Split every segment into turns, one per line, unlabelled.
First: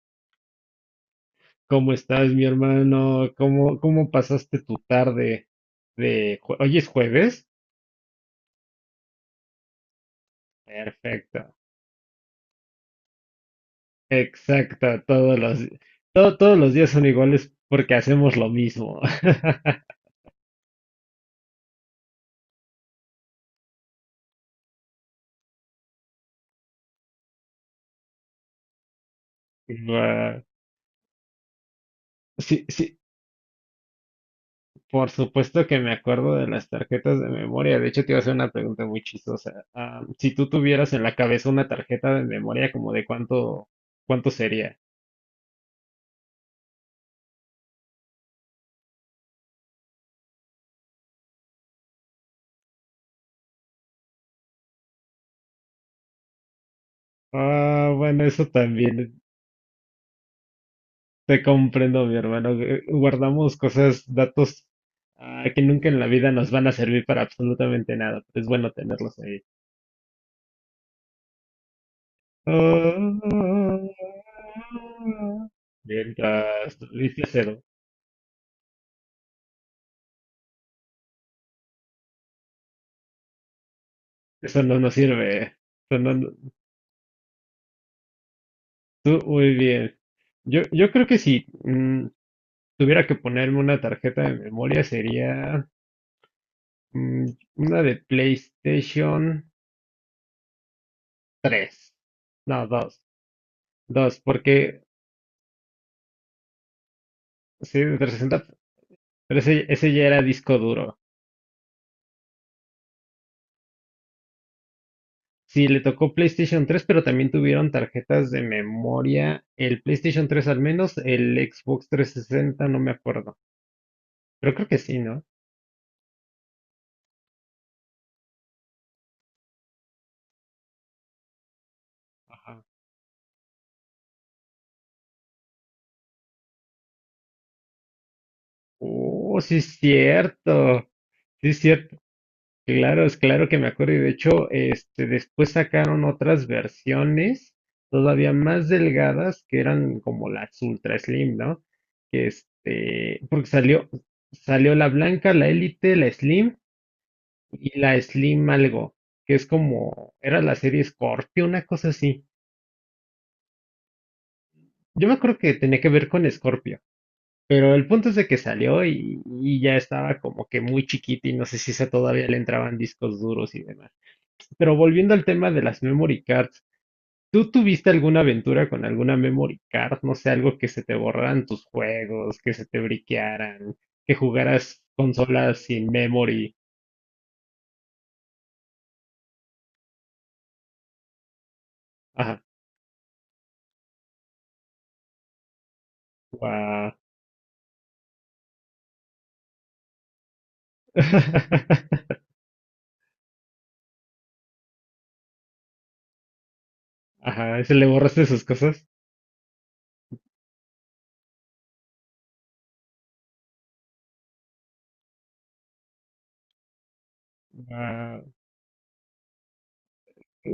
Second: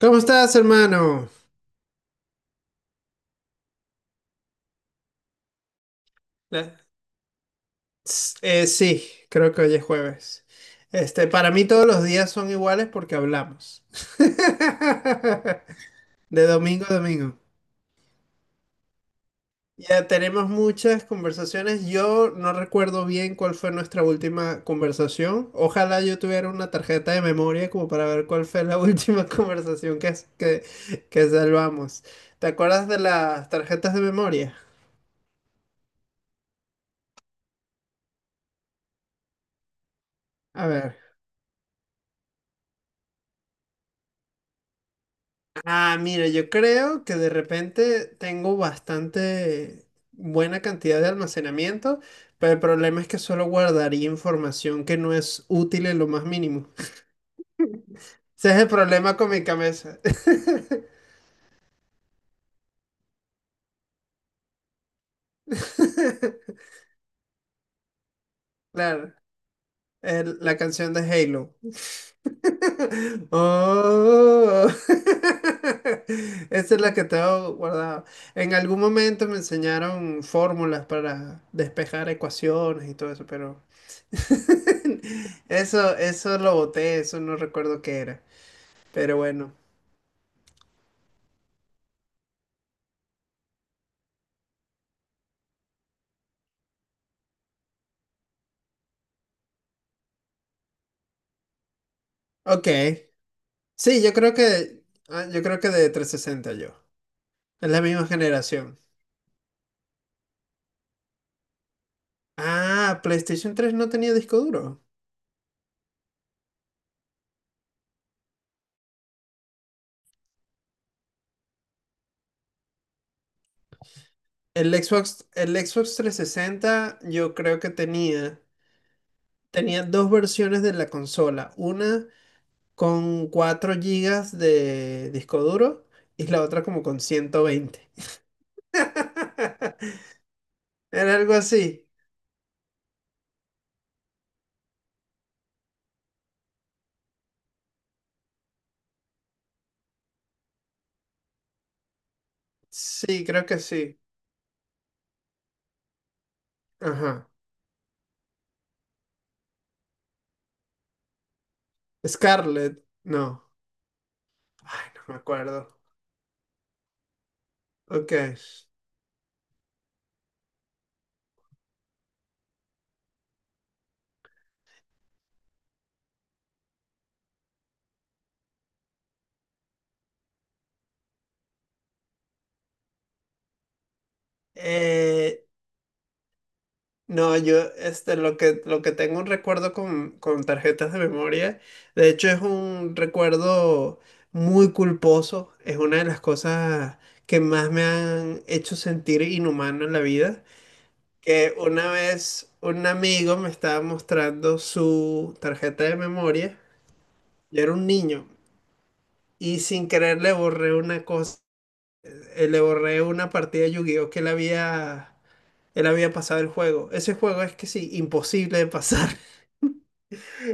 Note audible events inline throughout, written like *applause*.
¿Cómo estás, hermano?
¿Cómo estás, mi hermano? ¿Cómo pasaste tu tarde
Eh,
hoy es jueves?
sí, creo que hoy es jueves. Este, para
Perfecto.
mí todos los días son iguales porque hablamos.
Exacto,
*laughs* De
todos los
domingo
días
a
son
domingo.
iguales porque hacemos lo mismo. *laughs*
Ya tenemos muchas conversaciones. Yo no recuerdo bien cuál fue nuestra última conversación. Ojalá yo tuviera una tarjeta de memoria como para ver cuál fue la *laughs* última conversación que,
Guau.
que, que salvamos. ¿Te
Sí,
acuerdas
sí,
de las tarjetas de memoria?
por supuesto que me acuerdo de las tarjetas de memoria. De hecho, te iba a hacer una pregunta muy chistosa. Ah, si tú
A
tuvieras
ver.
en la cabeza una tarjeta de memoria, ¿como de cuánto sería?
Ah, mira, yo creo que de repente tengo bastante buena cantidad de almacenamiento, pero el problema es que solo guardaría información que no es útil en lo más mínimo.
Ah, bueno, eso
Ese es el problema
también.
con mi cabeza.
Te comprendo, mi hermano. Guardamos cosas, datos que nunca en la vida nos
*laughs*
van a servir para absolutamente nada. Es bueno
Claro,
tenerlos ahí.
la canción de Halo. *laughs*
Ah,
Oh, *laughs* esa
Mientras,
es la que
viste
tengo
cero.
guardada. En algún momento me enseñaron fórmulas para despejar ecuaciones y todo eso, pero...
Eso no nos
*laughs*
sirve, ¿eh?
Eso,
Eso no, no-
eso lo boté, eso no recuerdo qué era. Pero
Tú,
bueno.
muy bien. Yo creo que si tuviera que ponerme una tarjeta de memoria, sería mm, una de PlayStation tres. No,
Ok.
dos.
Sí, yo
Dos,
creo
porque
que. ah, Yo creo que de 360 yo. Es
sí,
la
de
misma
360.
generación.
Pero ese ya era disco duro.
Ah, PlayStation 3 no tenía disco duro.
Sí, le tocó PlayStation 3, pero también tuvieron tarjetas de memoria. El PlayStation 3 al menos; el Xbox 360, no me acuerdo. Pero creo
El
que sí, ¿no?
Xbox, el Xbox 360 yo creo que tenía. Tenía dos versiones de la consola. Una
Ajá.
con 4 gigas de disco duro y la otra como con 120.
Oh, sí es
*laughs*
cierto.
Era algo
Sí es
así.
cierto. Claro, es claro que me acuerdo. Y de hecho, este, después sacaron otras versiones todavía más delgadas que eran como las Ultra Slim, ¿no? Que este,
Sí,
porque
creo que
salió,
sí.
salió la blanca, la Elite, la Slim
Ajá.
y la Slim algo, que es como, era la serie Scorpio, una cosa así.
Scarlett. No. Ay, no
Yo me
me
acuerdo que
acuerdo.
tenía que ver con Scorpio, pero el punto
Ok.
es de que salió y ya estaba como que muy chiquita y no sé si esa todavía le entraban discos duros y demás. Pero volviendo al tema de las memory cards, ¿tú tuviste alguna aventura con alguna memory card? No sé, algo que se te borraran tus juegos, que se te briquearan, que jugaras
Eh,
consolas sin memory.
no, yo este, lo que tengo un recuerdo con, tarjetas de memoria, de hecho es
Ajá,
un recuerdo muy culposo, es una de las
guau.
cosas que más me han hecho sentir inhumano en la vida, que una
*laughs*
vez un amigo me estaba mostrando su tarjeta de memoria, yo
Ajá,
era
¿se le
un
borraste
niño
sus cosas?
y sin querer le borré una cosa, le borré una partida de Yu-Gi-Oh! Que él había pasado el juego. Ese juego es que sí,
Ah,
imposible de pasar. *laughs*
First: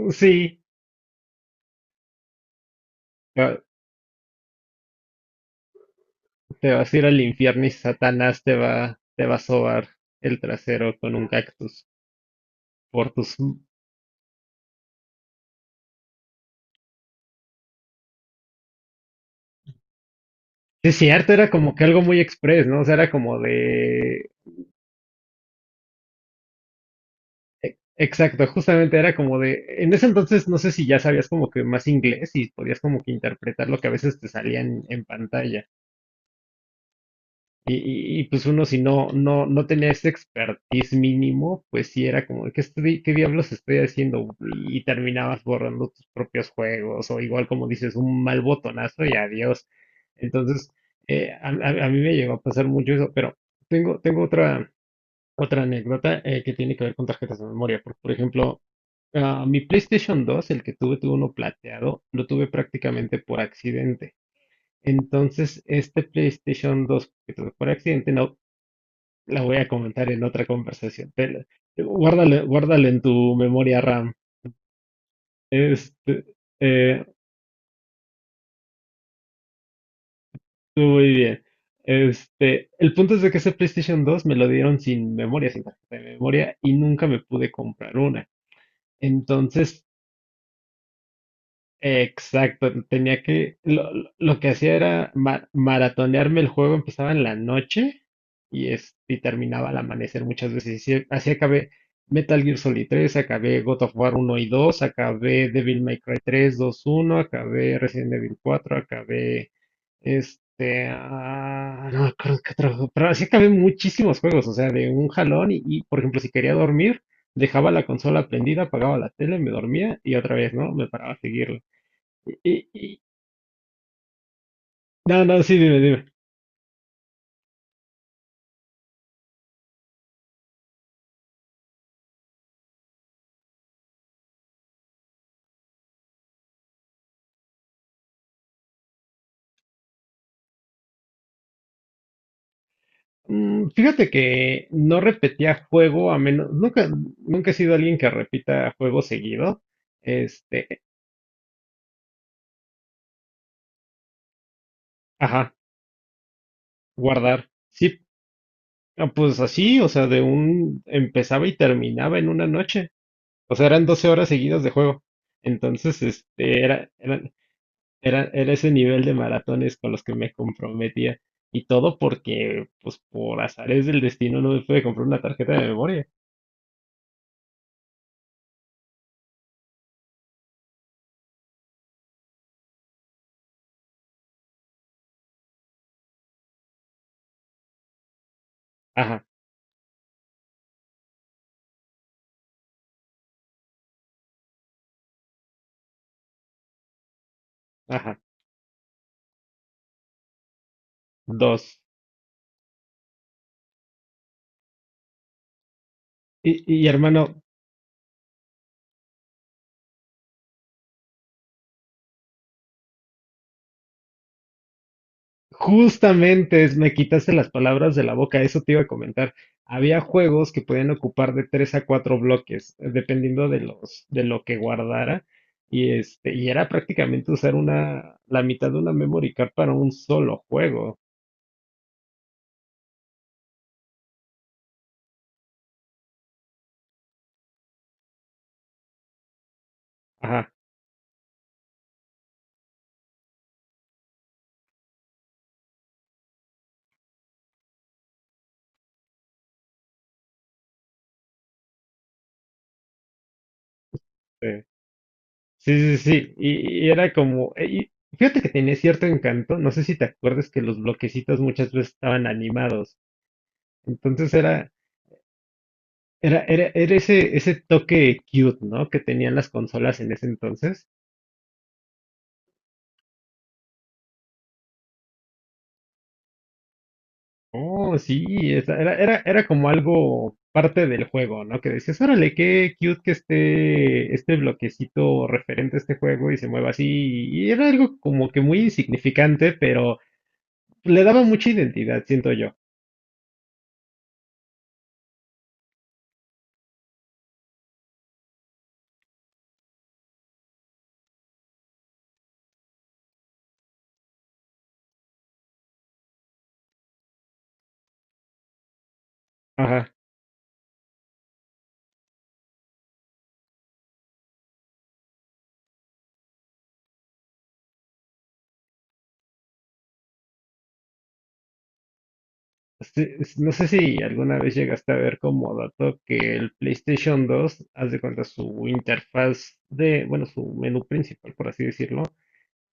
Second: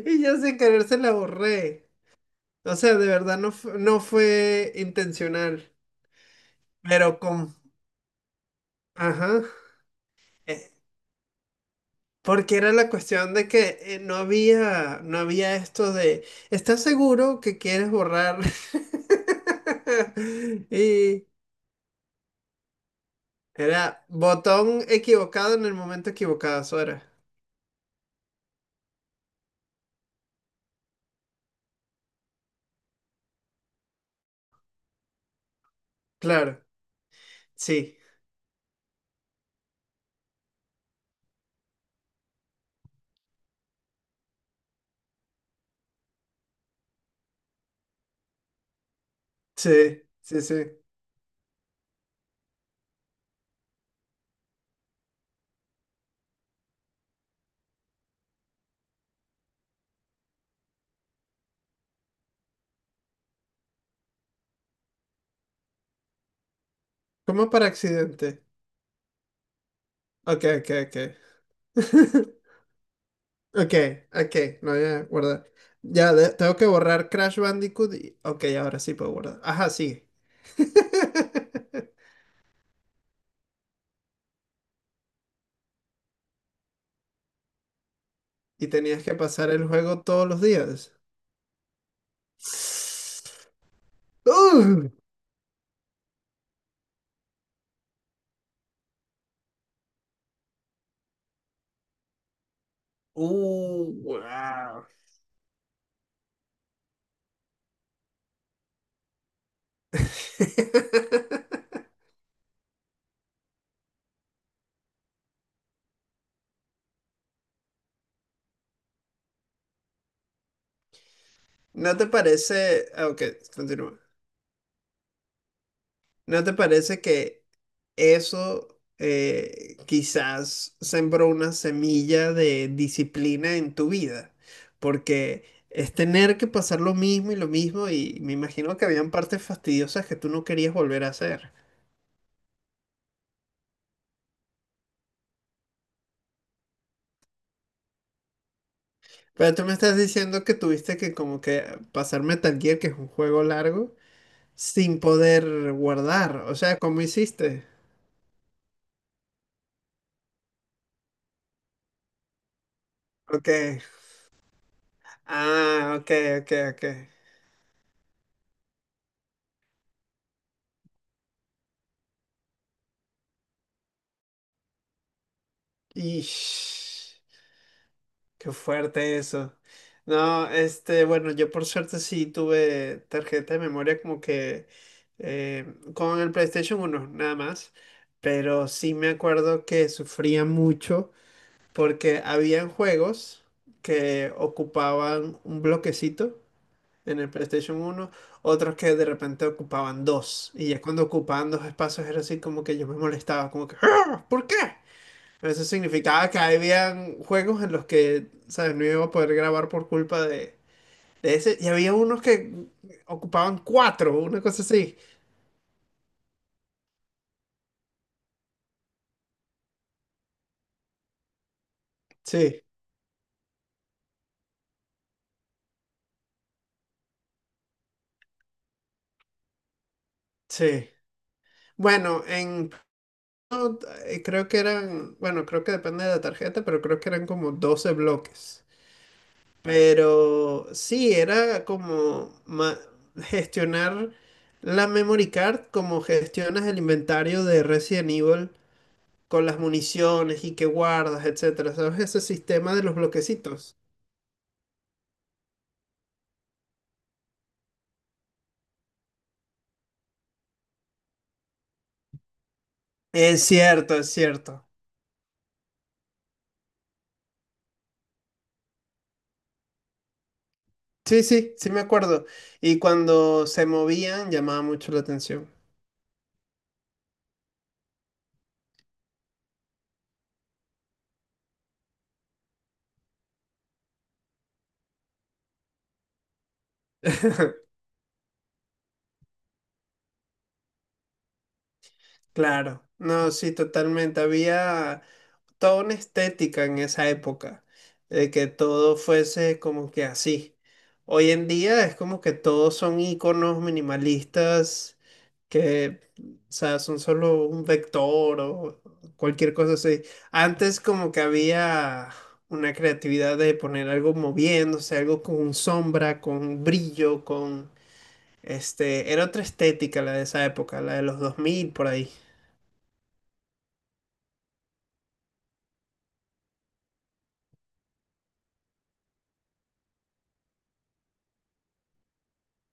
Y yo sin
sí,
querer se la borré. O sea, de verdad no,
va-
no fue intencional.
te vas a ir al
Pero con...
infierno y Satanás te va a
Ajá.
sobar el
Eh,
trasero con un cactus
Porque era la
por tus...
cuestión
Sí,
de que no había esto de: ¿estás seguro que quieres borrar? *laughs*
es
Y
cierto, era como que algo muy express, ¿no? O sea, era como
era
de...
botón equivocado en el momento equivocado, Sora.
Exacto, justamente era como de... En ese entonces no sé si ya sabías como que más inglés y podías como que interpretar lo que a veces te salía en pantalla.
Claro,
Y,
sí.
y- y, pues uno si no tenía ese expertise mínimo, pues sí era como, ¿qué, qué diablos estoy haciendo? Y terminabas borrando tus propios juegos o, igual como dices, un mal botonazo y adiós.
Sí, sí, sí.
Entonces, a mí me llegó a pasar mucho eso, pero tengo otra anécdota que tiene que ver con tarjetas de memoria. Porque, por ejemplo, mi PlayStation dos, el que tuve uno plateado, lo tuve prácticamente por accidente. Entonces, este PlayStation dos que tuve
¿Cómo para
por accidente, no,
accidente?
la voy a comentar en
Ok,
otra
ok, ok.
conversación.
*laughs*
Guárdale guárdalo en tu
Ok,
memoria RAM.
ok, no voy a guardar. Ya,
Este,
tengo que
eh,
borrar Crash Bandicoot. Ok, ahora sí puedo guardar. Ajá, sí.
muy bien.
*laughs*
Este, el punto es de que ese PlayStation 2 me lo dieron sin memoria, sin tarjeta de memoria, y nunca me pude comprar una.
Y tenías que pasar el
Entonces.
juego todos los días.
Exacto, tenía que,
*sighs*
lo que hacía
¡Ugh!
era maratonearme el juego, empezaba en la noche y terminaba al amanecer muchas veces. Y sí, así acabé Metal Gear Solid tres, acabé God
Uh,
of War uno y dos,
wow.
acabé Devil May Cry tres dos uno, acabé Resident Evil cuatro, acabé este,
*laughs*
no me acuerdo qué otro juego, pero así acabé muchísimos juegos, o sea, de un jalón y, por ejemplo, si quería dormir, dejaba la consola prendida, apagaba la tele, me dormía y otra vez, ¿no? Me paraba a seguirle.
¿No te
Y,
parece?
y-
Ok, continúa.
no, no, sí, dime, dime.
¿No te parece que eso quizás sembró una semilla de disciplina en tu vida, porque es tener que pasar lo mismo y me imagino que habían partes fastidiosas que tú no querías volver a hacer?
Fíjate que no repetía juego. A menos, nunca he sido alguien que repita juego
Pero
seguido.
tú me estás diciendo que
Este,
tuviste que como que pasar Metal Gear, que es un juego largo, sin
ajá,
poder guardar. O sea, ¿cómo
guardar.
hiciste?
Sí, pues así, o sea, empezaba y terminaba en una noche.
Ok.
O sea, eran 12 horas seguidas de juego.
Ah,
Entonces,
ok, ok,
este,
ok.
era ese nivel de maratones con los que me comprometía. Y todo porque, pues, por azares del destino no me pude comprar una tarjeta de memoria.
Ish. Qué fuerte eso. No, este, bueno, yo por suerte sí tuve tarjeta de memoria como que eh, con el PlayStation 1 nada más. Pero sí me
Ajá,
acuerdo que sufría mucho porque habían juegos que ocupaban un bloquecito en el PlayStation 1,
ajá.
otros que de repente ocupaban dos. Y ya cuando ocupaban dos
Dos.
espacios era así como que yo me molestaba, como que: "¡Ah! ¿Por qué?". Pero eso significaba que
Y,
habían
hermano,
juegos en los que, ¿sabes?, no iba a poder grabar por culpa de ese. Y había unos que ocupaban cuatro, una cosa así.
justamente me quitaste las palabras de la boca, eso te iba a comentar. Había juegos que podían ocupar de tres a cuatro
Sí,
bloques, dependiendo de de lo que guardara. Y este, y era prácticamente usar la mitad de una memory card para un solo
sí.
juego.
Bueno, en... no, Creo que eran, bueno, creo que depende de la tarjeta, pero creo que eran como 12 bloques.
Ajá,
Pero sí, era como gestionar la memory card como gestionas el inventario de Resident Evil con las municiones y que guardas, etcétera, ¿sabes? Ese sistema de los bloquecitos.
sí. Sí, sí, sí. Y, era como, y fíjate que tenía cierto encanto. No sé si te acuerdas que los bloquecitos muchas veces estaban animados.
Es cierto, es
Entonces
cierto.
era, era ese, toque cute, ¿no? Que tenían las consolas en ese entonces.
Sí, sí, sí me acuerdo. Y cuando se movían llamaba mucho la atención.
Oh, sí, era como algo parte del juego, ¿no? Que decías, órale, qué cute que esté este bloquecito referente a este juego y se mueva así. Y era algo como que muy insignificante, pero le daba mucha identidad, siento yo.
Claro, no, sí, totalmente. Había... toda una estética en esa época, de que todo fuese como que así. Hoy en día es como que todos son iconos minimalistas que, o sea, son solo un vector o cualquier cosa
Ajá.
así. Antes como que había una creatividad de poner algo moviéndose, algo con sombra, con brillo, con... Este, era otra estética la de esa época, la de los 2000 por ahí.
Sí, no sé si alguna vez llegaste a ver como dato que el PlayStation 2, haz de cuenta, su interfaz de, bueno, su menú principal, por así decirlo.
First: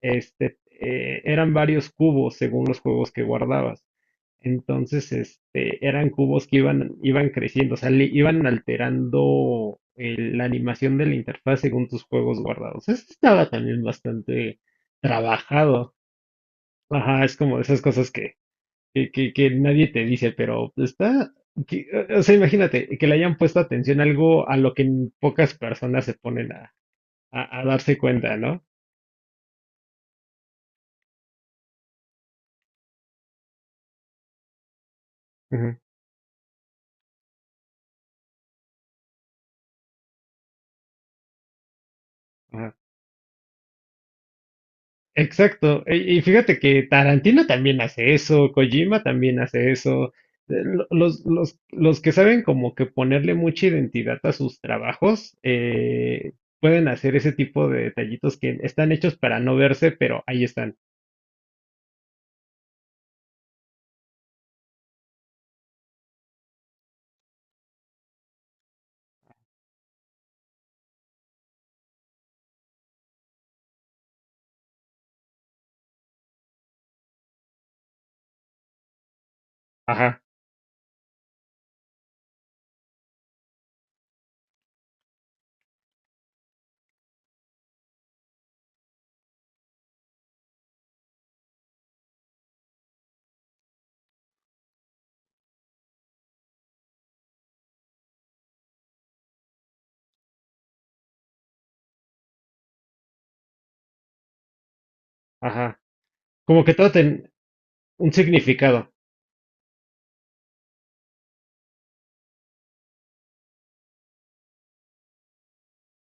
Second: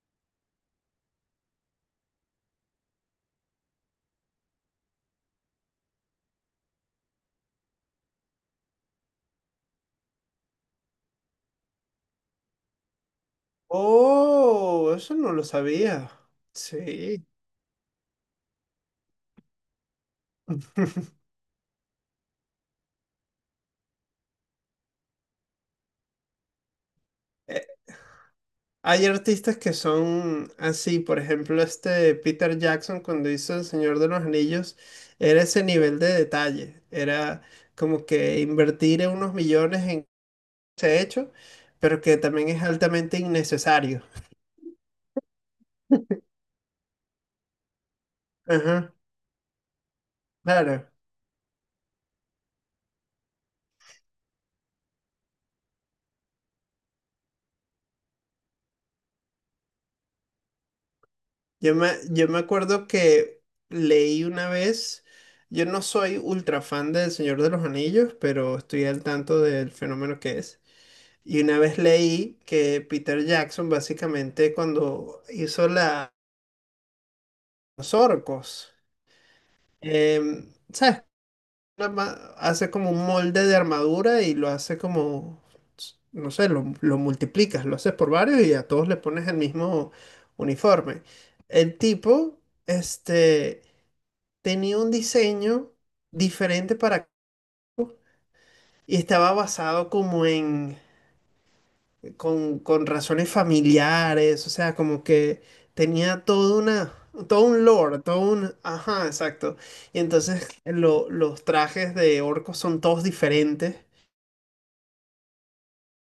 Este, eran varios cubos según los juegos que guardabas. Entonces, este, eran cubos que iban creciendo, o sea, le iban alterando la animación de la interfaz según tus juegos guardados. Eso estaba también bastante
Oh, eso no lo
trabajado.
sabía.
Ajá,
Sí.
es como de esas cosas que nadie te dice, pero
*laughs*
está, que- o sea, imagínate que le hayan puesto atención a algo a lo que pocas personas se ponen a
Eh,
darse cuenta, ¿no?
Hay artistas que son así, por ejemplo, este Peter Jackson, cuando hizo El Señor de los Anillos, era ese
Ujú,
nivel de detalle, era como que invertir unos millones en ese hecho, pero que también es
ajá.
altamente innecesario.
Exacto. Y, fíjate que Tarantino también hace eso,
Ajá,
Kojima también hace eso. Lo-
claro.
Los, los, los que saben como que ponerle mucha identidad a sus trabajos, pueden hacer ese tipo de detallitos que están hechos para no verse, pero ahí están.
Yo me acuerdo que leí una vez, yo no soy ultra fan del Señor de los Anillos, pero estoy al tanto del fenómeno que es. Y una vez leí que Peter Jackson básicamente cuando hizo la, los orcos,
Ajá,
¿sabes? Hace como un molde de armadura y lo hace como, no sé, lo multiplicas, lo haces por varios y a todos le pones el mismo uniforme. El tipo, este... tenía un diseño diferente para... Y estaba basado como en... con razones familiares, o sea, como que
ajá.
tenía todo
Como que todo
una...
tiene
Todo un lore,
un
todo un...
significado.
Ajá, exacto. Y entonces los trajes de orcos son todos diferentes.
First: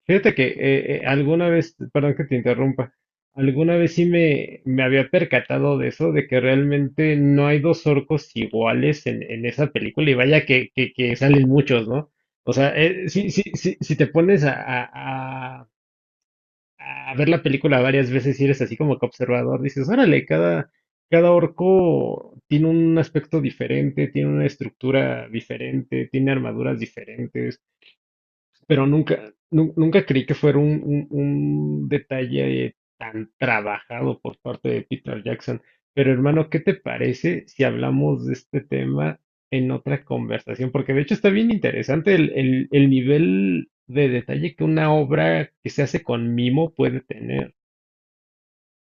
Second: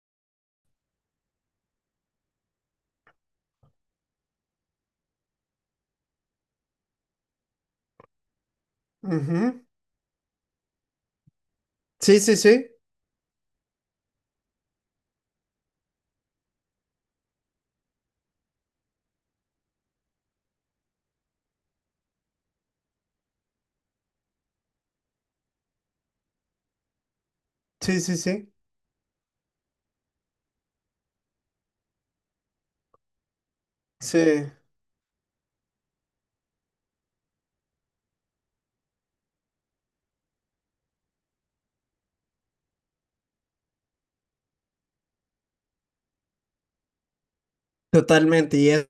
Fíjate que alguna vez, perdón que te interrumpa, alguna vez sí me había percatado de eso, de que realmente no hay dos orcos iguales en
Ujú.
esa película, y vaya que salen muchos, ¿no?
Sí, sí,
O
sí.
sea, sí, sí, sí, si te pones a ver la película varias veces y eres así como que observador, dices, órale, cada orco tiene un aspecto diferente, tiene una estructura diferente, tiene armaduras diferentes.
Sí, sí, sí.
Pero nunca creí que fuera un detalle tan trabajado por
Sí,
parte de Peter Jackson. Pero hermano, ¿qué te parece si hablamos de este tema en otra conversación? Porque de hecho está bien interesante el nivel de detalle que una obra que se hace con mimo puede tener.
totalmente. Y es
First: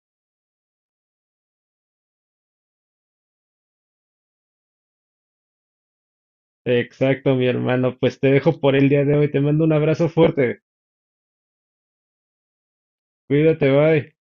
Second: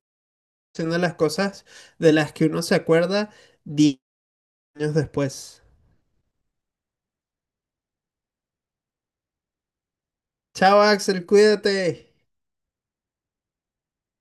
una de las cosas de las que uno se acuerda 10 años después.
Exacto, mi hermano. Pues te dejo por el día de hoy. Te mando un abrazo fuerte.
Chao, Axel, cuídate.
Cuídate, bye.